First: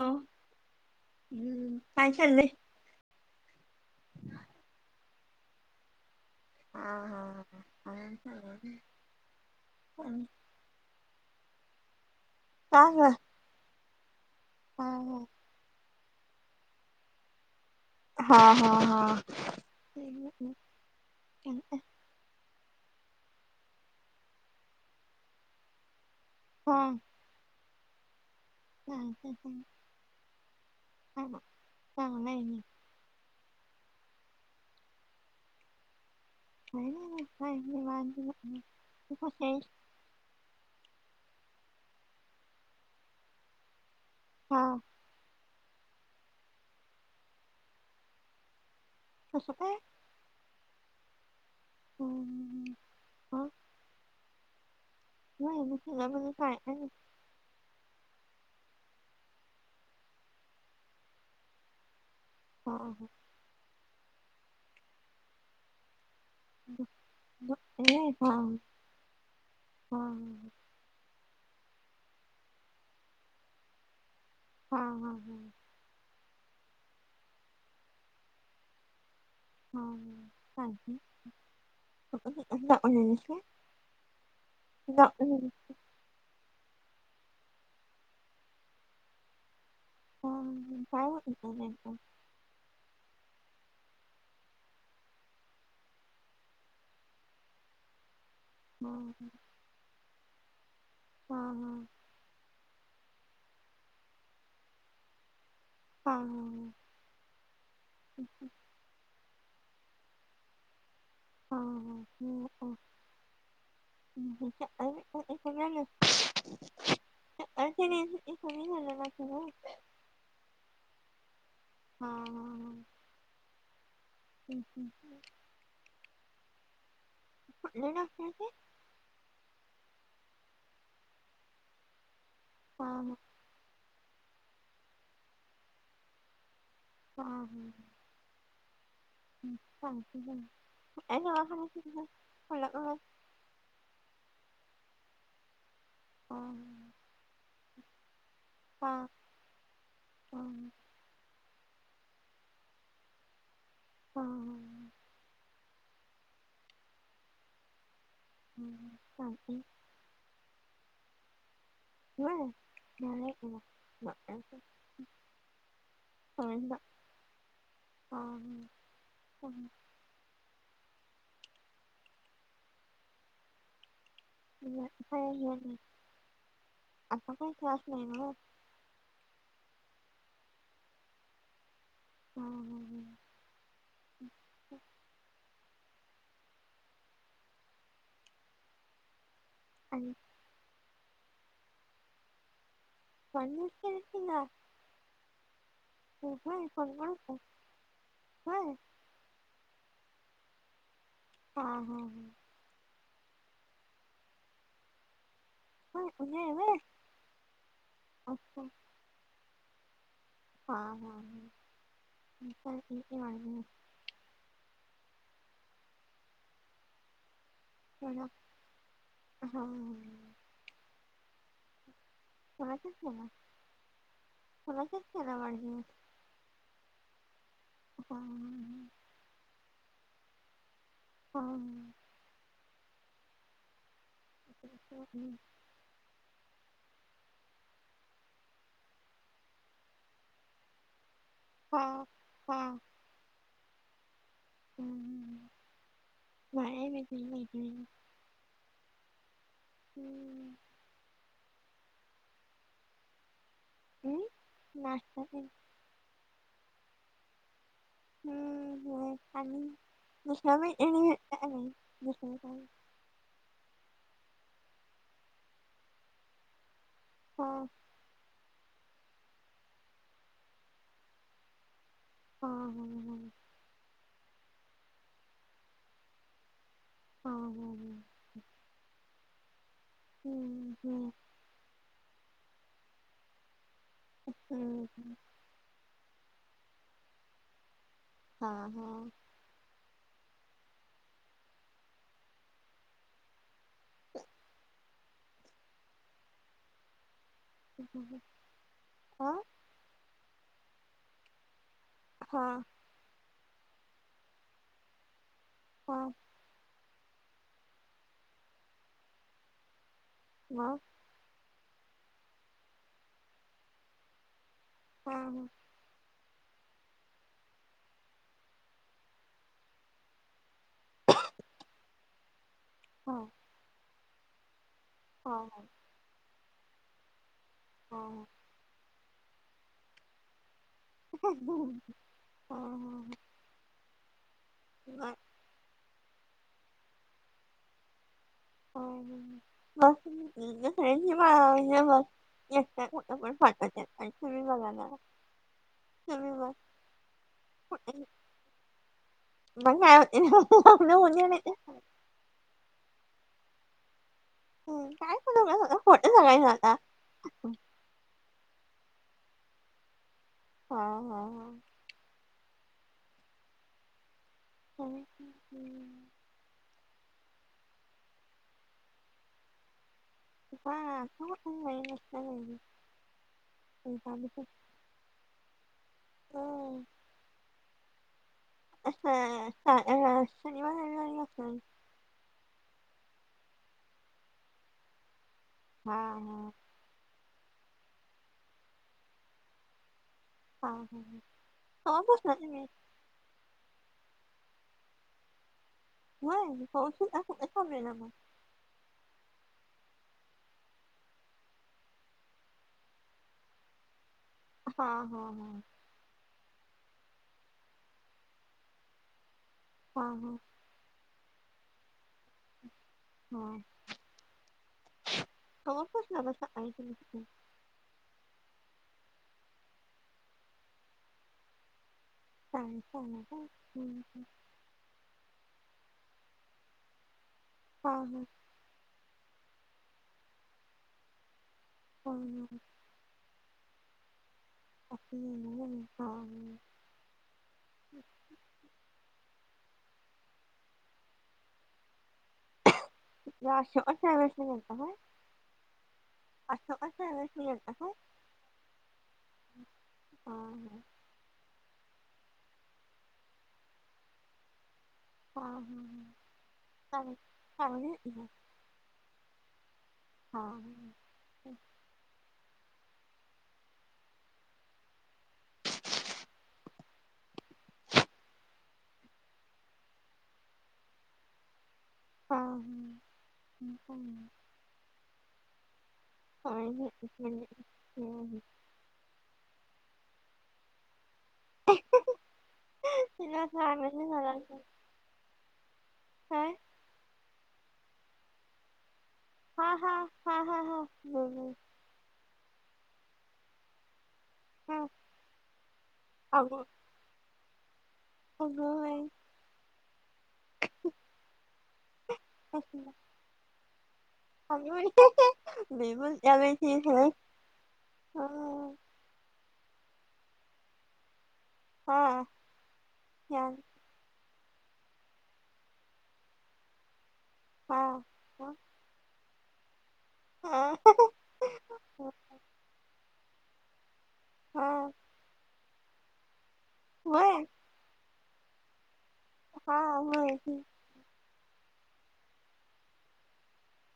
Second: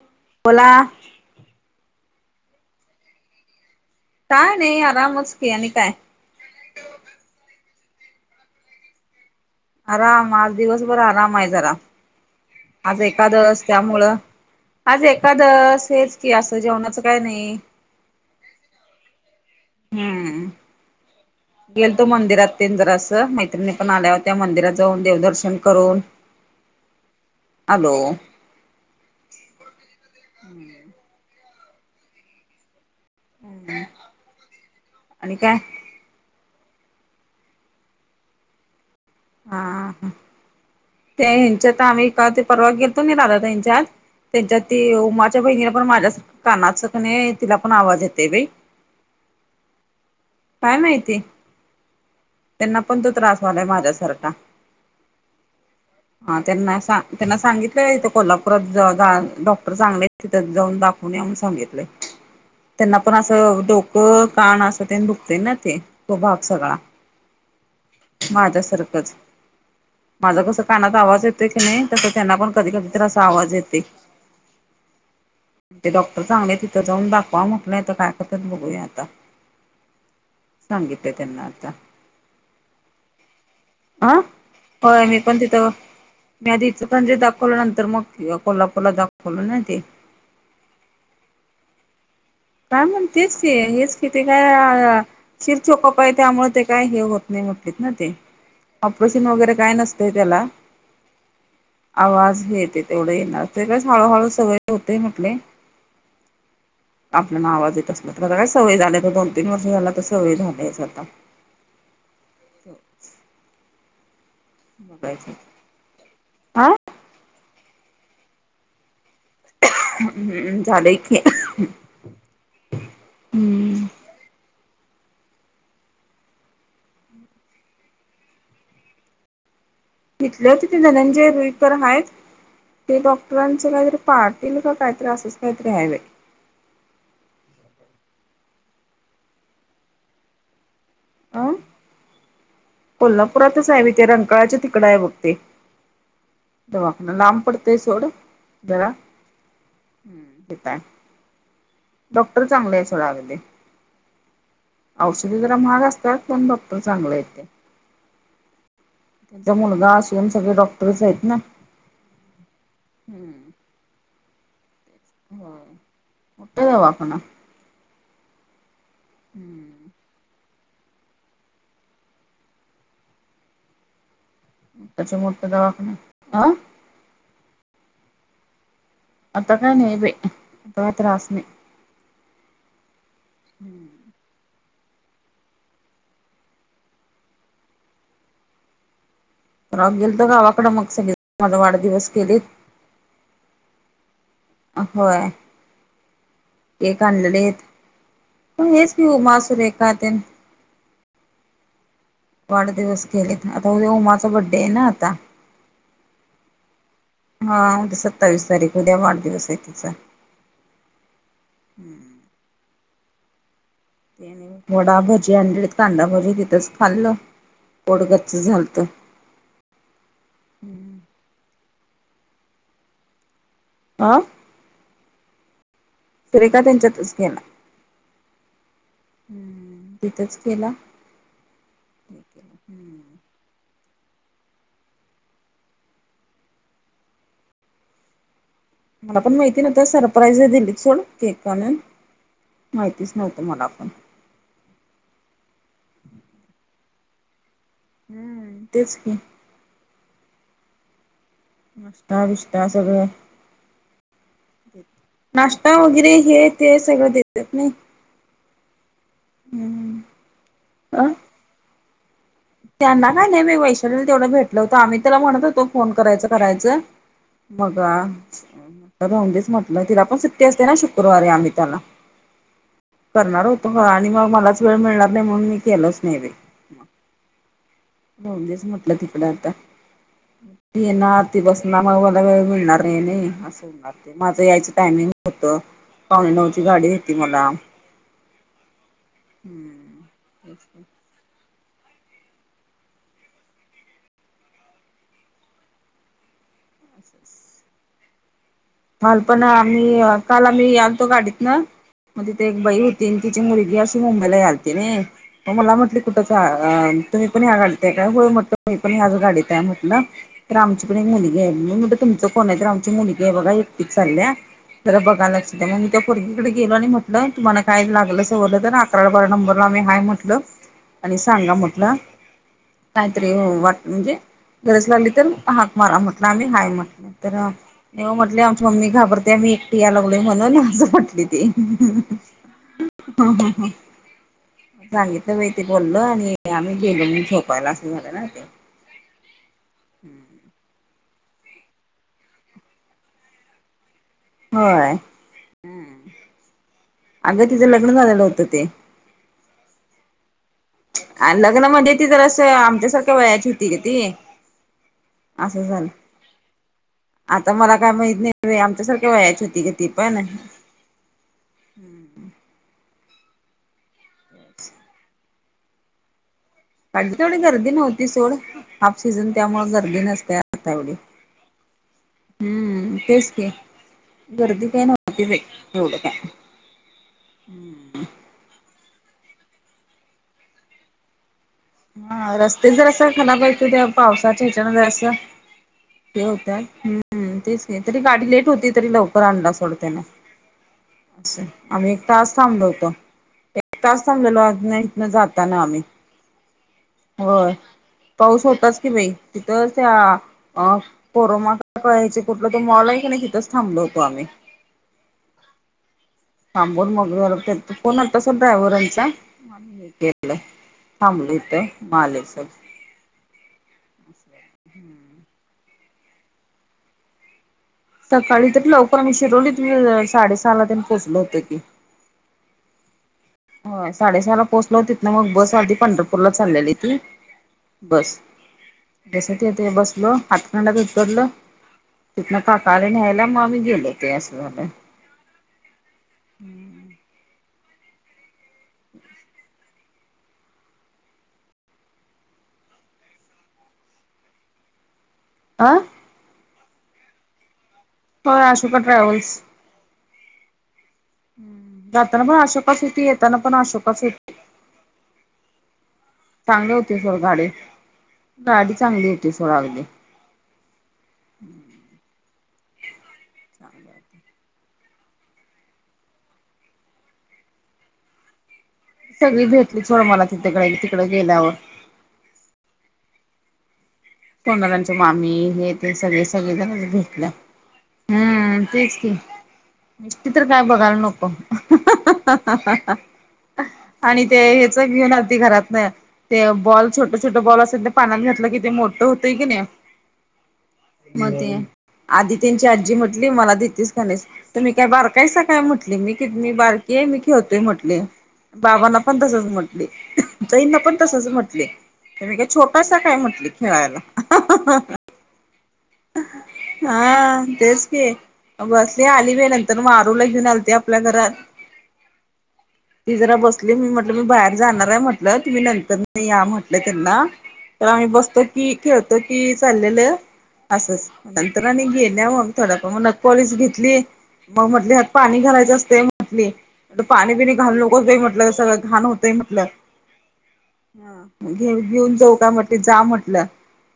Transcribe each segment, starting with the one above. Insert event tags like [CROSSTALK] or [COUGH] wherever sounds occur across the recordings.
आं? बोला. हम्म. काय चाललंय? काय नाही. आरामच की आणि काय? हां. हां. हां. आराम चाललाय व्हय? आराम. आज दिवसभर आराम आहे जरा. आज ग? एकादस त्यामुळं आज एकादस हेच की असं जेवणाचं काय नाही. हा. हा. हम्म हा. गेलतो मंदिरात ते जरास. मैत्रिणी पण आल्यावत्या मंदिरात जाऊन देवदर्शन करून- हां. आलो. [UNINTELLIGIBLE] हां. म चांगलंय ना. हम्. आणि काय? काय नाय बा मग काय निवांत [UNINTELLIGIBLE] कशी हा, आहेस? हा. ते हेंच्यात आम्ही काल परवा गेलतो नाही राधा ताईंच्यात हा त्यांच्यात ती उमाच्या बहिणीला पण माझ्यासारख कानाच की नाही, तिला पण आवाज येते बाई. कसं काय? काय माहिती? हम्म, त्यांना पण तो त्रास हा व्हायला माझ्या सा सारखा नाही मी तुला बरं हा काय त्यांना आहे? असा त्यांना सांगितलंय, इथं कोल्हापुरात जा डॉक्टर चांगले तिथं जाऊन दाखवून या म्हणून सांगितलेय. [INAUDIBLE] त्यांना पण असं डोकं, कान असं ते दुखतय ना ते, तो भाग सगळा झोपतेय. हा माझ्यासारखंच माझं कस कानात आवाज येतोय की नाही, तसं त्यांना पण कधी कधी तर असा आवाज येतय. हा, हा, हा. ते डॉक्टर चांगले आहेत, तिथं जाऊन दाखवा म्हटलंय, तर काय करतात बघूया आता. सांगितलंय त्यांना आता [UNINTELLIGIBLE] आ? होय मी जाऊन पण आलीस. तिथं मी आधी इचलकरंजीत दाखवलं नंतर, मग कोल्हापूरला दाखवलं नाय ते. [UNINTELLIGIBLE] काय म्हण तेच की, हेच कि ते काय शिर चोकप आहे, त्यामुळे ते काय हे होत नाही म्हटलेत ना ते. हा ऑपरेशन वगैरे काय नसतय त्याला. हा, हा. आवाज बी येतय, तेवढे येणार ते काय हळूहळू सवय होते म्हटले. हा, हा, हा. आपल्याला आवाज येत असल तर, आता काय सवय झालीय आता दोन, तीन वर्ष झाली आता सवय झालीयच आता. बघायचं [UNINTELLIGIBLE] हा [UNINTELLIGIBLE] हम्म, झालंय की. हा, हा, हा. हम्म. [UNINTELLIGIBLE] [UNINTELLIGIBLE] तिथलेच ते धनंजय रुईकर हायत ते डॉक- टरांच कायतरी पाटील का, कायतरी असंच कायतरी, हाय बाय. हा, हा. [UNINTELLIGIBLE] प्रतच हाय बाई ते, रंकाळ्याच्या तिकडं हाय बग ते. दवाखाना लांब पडतय सोड, जरा हम्म, तिताय. डॉक्टर चांगलं आहे सोडा अगदी, औषध जरा महाग असत्यात, पण डाक्टर चांगल आहेत ते, त्यांचा मुलगा अस- सगळे डॉक्टरच आहेत ना. नाय [UNINTELLIGIBLE] व्हय, मोठाय दवाखाना. [UNINTELLIGIBLE] हम्म मोठाच्या मोठा दवाखाना अ [UNINTELLIGIBLE] आता काय नाय बाई, आता काय त्रास नाय. हा, हा. [UNINTELLIGIBLE] परवा आणि गेलतो गावाकड मग सगळी माजा वाढदिवस केलीत चायनीज करायचं ना आं व्हय ते एक आणलेलंयेत पण हेच ति उमा, सुरेखा तेन हां, हां वाढदिवस केलेत आता उद्या उमाचा बड्डे आहे ना आता व्हय उद्या हाय व्हय हां सत्तावीस तारीख उद्या वाढदिवस आहे तिचा हां, हां [UNINTELLIGIBLE] वडा भजी आणलेलीत कांदा भजी तिथंच खाल्लो पोट गच्च झालत हां [UNINTELLIGIBLE] आं कुणाच्यात केला वाढदिवस? सुरेखा त्यांच्यातच की ह तिथंच केला हा [UNINTELLIGIBLE] मला पण माहिती नवत सरप्राईज दिली सोड केक आणून हा हा तीच नव्हतं मला पण हम्म मा म काय नाही हम्म तेच की [UNINTELLIGIBLE] नाष्टा, बिष्टा सगळं हम्म. नाश्ता ते नाश [UNINTELLIGIBLE] वगैरे हे ते सगळं देतात नाही हम्म अ [UNINTELLIGIBLE] त्यांना काय नाही मी वैशालीला तेवढं भेटलं होतं आम्ही त्याला म्हणत होतो फोन करायचं, करायचं हा मग राहुंदेच म्हटलं तिला पण सुट्टी असते ना शुक्रवारी अनिताला हा हा करणार होतो आणि मग मलाच वेळ मिळणार नाही म्हणून मी केलोच नाई बाई ह, ह, ह राहुंदेच म्हटलं तिकडं आता हम्म ती हम्म येणार ती बसूनना मग मला वेळ मिळणार नाही असं होणार ते माझं यायचं टायमिंग हम्म हो त पावणे नऊची गाडी येती मला हा, हा [UNINTELLIGIBLE] [UNINTELLIGIBLE] [UNINTELLIGIBLE] [INAUDIBLE] काल हा पण आम्ही काल आम्ही याल तो गाडीत ना मग तिथे एक हा बई होती तीन तिची मुलगी असशी मुंबईला यायलती नाही म मला हा म्हटली कुठ तुम्ही पण ह्या गाडीत आहे होय म्हटलं मी पण ह्याच गाडीत आहे म्हटलं तर मग आमची पण एक मुलगी आहे मी म्हटल तुमचं कोण आहे तर आमची मुलगी आहे बघा एकटीच चालल्या जरा हा बघाला लक्ष दया मग मी त्या पोरगीकडं गेलो आणि म्हटलं तुम्हाला काय लागलं सवरलं तर अकरा बारा नंबरला आम्ही हाय म्हटलं. आणि सांगा म्हटलं. हा काहीतरी वाट म्हणजे गरज लागली तर हा हाक म्हटला आम्ही हाय म्हटलं, तर [UNINTELLIGIBLE] म्हटले आमची मम्मी घाबरते मी एकटी याय लागलो म्हणून असं [UNINTELLIGIBLE] हा हा हा. हा सांगितलं मी ते बोललं आणि आम्ही गेलो मी झोपायला असं झालं ना ते. हो [UNINTELLIGIBLE] [UNINTELLIGIBLE] आणि तुम्ही बघा ना. हम्म तुम्ही बघ अगं तिचं लग्न कुठे झालेलं होतं ते. [UNINTELLIGIBLE] उद्या नाही लग्न म्हणजे ती जरा असं आमच्यासारख्या वयाची होती ग ती. हम्म काय पण उगच असं आता झालं खोटं सांगायचं आता. आता मला काय माहित नाही पण आमच्यासारखं वयाची होती का ती पण. हा हा हा. [UNINTELLIGIBLE] पाहिजे थोडी गर्दी नव्हती सोड हाफ सीझन त्यामुळे गर्दी नस नव्हती आता एवढी हम्म तेच की हा गर्दी काय नव्हती बाई एवढं काय. हा [INAUDIBLE] असं [UNINTELLIGIBLE] झाले असणार? हा रस्ते जर असं खराब आहेेत ते पावसाच्या ह्याच्यामधे असं. ते होत हम्म तेच की तरी गाडी लेट होती तरी लवकर आणला सोड तेनं. [UNINTELLIGIBLE] आम्ही एक तास थांबवलो होतो. एक तास थांबलेलो आपल्या इथनं जाताना आम्ही. व्हायं पाऊस होता मग कुठं होय थांबलेला मग? पाऊस होताच की बाई तिथं त्या अ कोरोना काळाचे कुठलं तो मॉल आहे क नाही तिथचं थांबलेलो होतो आम्ही. हा हा हा. [UNINTELLIGIBLE] फोन आलता सोड ड्रायव्हरांचा हे केलं. थांबलोय इथं मग आले सोड. हम्म. [INAUDIBLE] कव्हा पासन् [UNINTELLIGIBLE] सकाळी तरी लवकर आम्ही शिरोवलीत साडे सहाला तेन पोहचलो होतो की. [UNINTELLIGIBLE] हा काय? होय साडेसहाला पोहोचलो तिथनं मग बस आलती पंढरपूरला चाललेली ती. बस [UNINTELLIGIBLE] बसलो हातकणंगणेला उतरलो. तिथनं काका आले न्यायला मग आम्ही गेलो ते असं झालं. [UNINTELLIGIBLE] ते [UNINTELLIGIBLE] ट्रॅव्हल्सन गेलता होय? आं? अशोका ट्रॅव्हल्सनी गेलता का? हो, अशोका ट्रॅव्हल्स. ह ह.. जाताना पण अशोका होती, येताना पण अशोका होती. हा चांगली होती सोड गाडी हा ह [UNINTELLIGIBLE] गाडी चांगली होती [UNINTELLIGIBLE] हा. हम्म. चांगल ते. सगळी भेटली सोड मला [UNINTELLIGIBLE] तिकड गेल्यावर. हा ह [UNINTELLIGIBLE] मामी हे ते सगळे सगळे जणच भेटल्या, हम्म. तेच की, [UNINTELLIGIBLE] काय बघायला नको. तिला सांगत नाही आणि झालं ते सगळी नाती घरातन, काय ते बॉल छोट छोट बॉल असतेत ना पाण्यात घातलं की ते मो हा हा हा हा हा मग ह. ते आधी त्यांची आजी म्हटली मला देतेस का नाहीस? तर मी हा काय बारकायच काय म्हटले, मी कि मी अगं बारकी आहे मी [UNINTELLIGIBLE] म्हटले. अगं बाबांना बाई पण तसच म्हटले. ताईना पण तसच म्हटले, तर मी काय छोटासा काय म्हटले खेळायला. [UNINTELLIGIBLE] ह. ते आली बाई नंतर मारूला घेऊन आलती आपल्या घरात. हा ती जरा या बसली मी म मी बाहेर जाणार आहे म्हटलं, तुम्ही नंतर [UNINTELLIGIBLE] या म्हटलं त्यांना हा तर आम्ही बसतो हा [UNINTELLIGIBLE] की चाललेलं हा असंच नंतर आणि गेल्या मग थोड्या मग नक पॉलिश घेतली, मग हा म्हटले पाणी घालायचं असते म्हटली, पाणी व्हय पिणी घालू उगच बाई म्हटलं सगळं घाण होत. म्हटलं, हा व्हय घे- घेऊन जाऊ का म्हनल, जा म्हटलं.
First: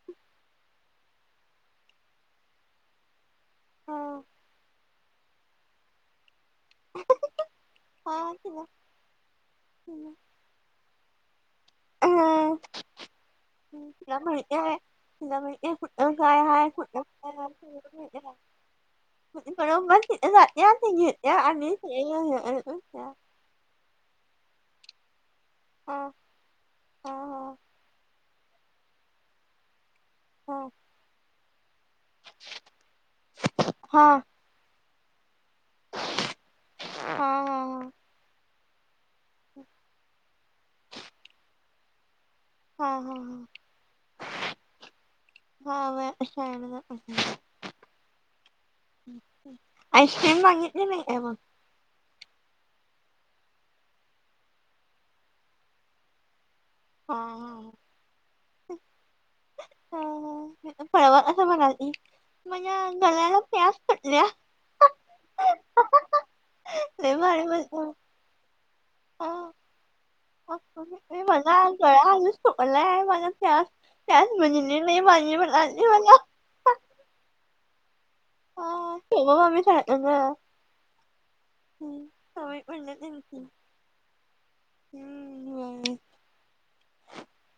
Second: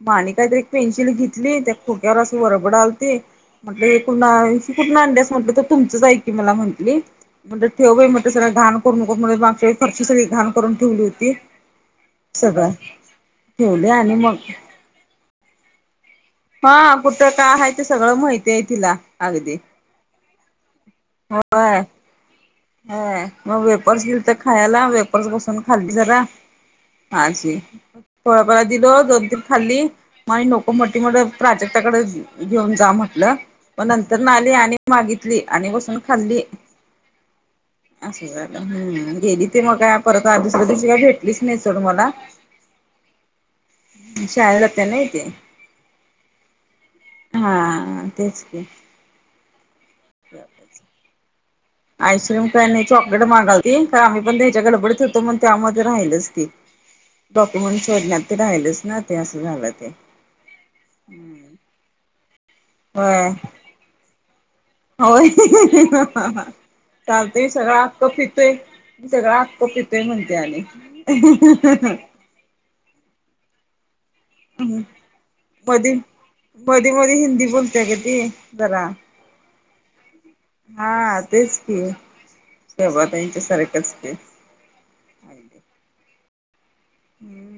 मा आणि काहीतरी एक पेन्सिल घेतली, त्या खोक्यावर असं वरबड आलते, म्हटलं हा ही पुन्हा कुठून आणलं म्हटलं तर, तुमच आहे की मला म्हण म्हे ठेव बाई म्हंटल, हा सगळं तिला घाण करून नको, मागच्या वेळेस फरशी तिला सगळी घाण करुन ठेवली होती, सगळं ठेवले आणि मग या आहे [UNINTELLIGIBLE] हझ एक अ कााय हय हा खण कुठं काय आहे ते सगळं माहिती आहे तिला अगदी [UNINTELLIGIBLE] म या त घी या आणि होय [UNINTELLIGIBLE] होय मग वेफर्स दिलेते खायला, वेपर्स बसून खाल्ली हा जरा, हा माजी थोळापला [UNINTELLIGIBLE] दिल दोन तीन खाल्ली मा हा नको मोठी मोठ प्राचक त्याकडे घेऊन जा म्हटलं म हा नंतर नाले आणि माग आणि बसून खाल्ली, हा हा अस झाल. गेली ते मग काय, परत दुसऱ्या दिवशी काय भेटलीच नाही सोड मला. हा हा ह हा, शाळेला जात्या नाही ते हा मी आता शाळेमध्ये जात होते. हा तेच की, आईस्क्रीम मागितली नाही का मग? आईस्क्रीम काय नाही चॉकलेट मागवली, तर आम्ही पण त्याच्या गडबडीत होतो मग त्यामध्ये राहिलच ती. हा डॉक्युमेंट सोडण्यात ते राहिलच ना, ते असं झालं ते. हळवत असं म्हणाली म्हणज्या [UNINTELLIGIBLE] होय घराला प्यास पटल्या होय लय भारी चालतय सगळं बोलतो आक्क पितोय. तगळ आक्क पीतोय. [UNINTELLIGIBLE] मधी [UNINTELLIGIBLE] मधी मधी हिंदी बोलतेय गं ती जरा! [UNINTELLIGIBLE] हा तेच की हम्म म्हणलं त्यांची [UNINTELLIGIBLE] सारखंच की. [UNINTELLIGIBLE] [INAUDIBLE]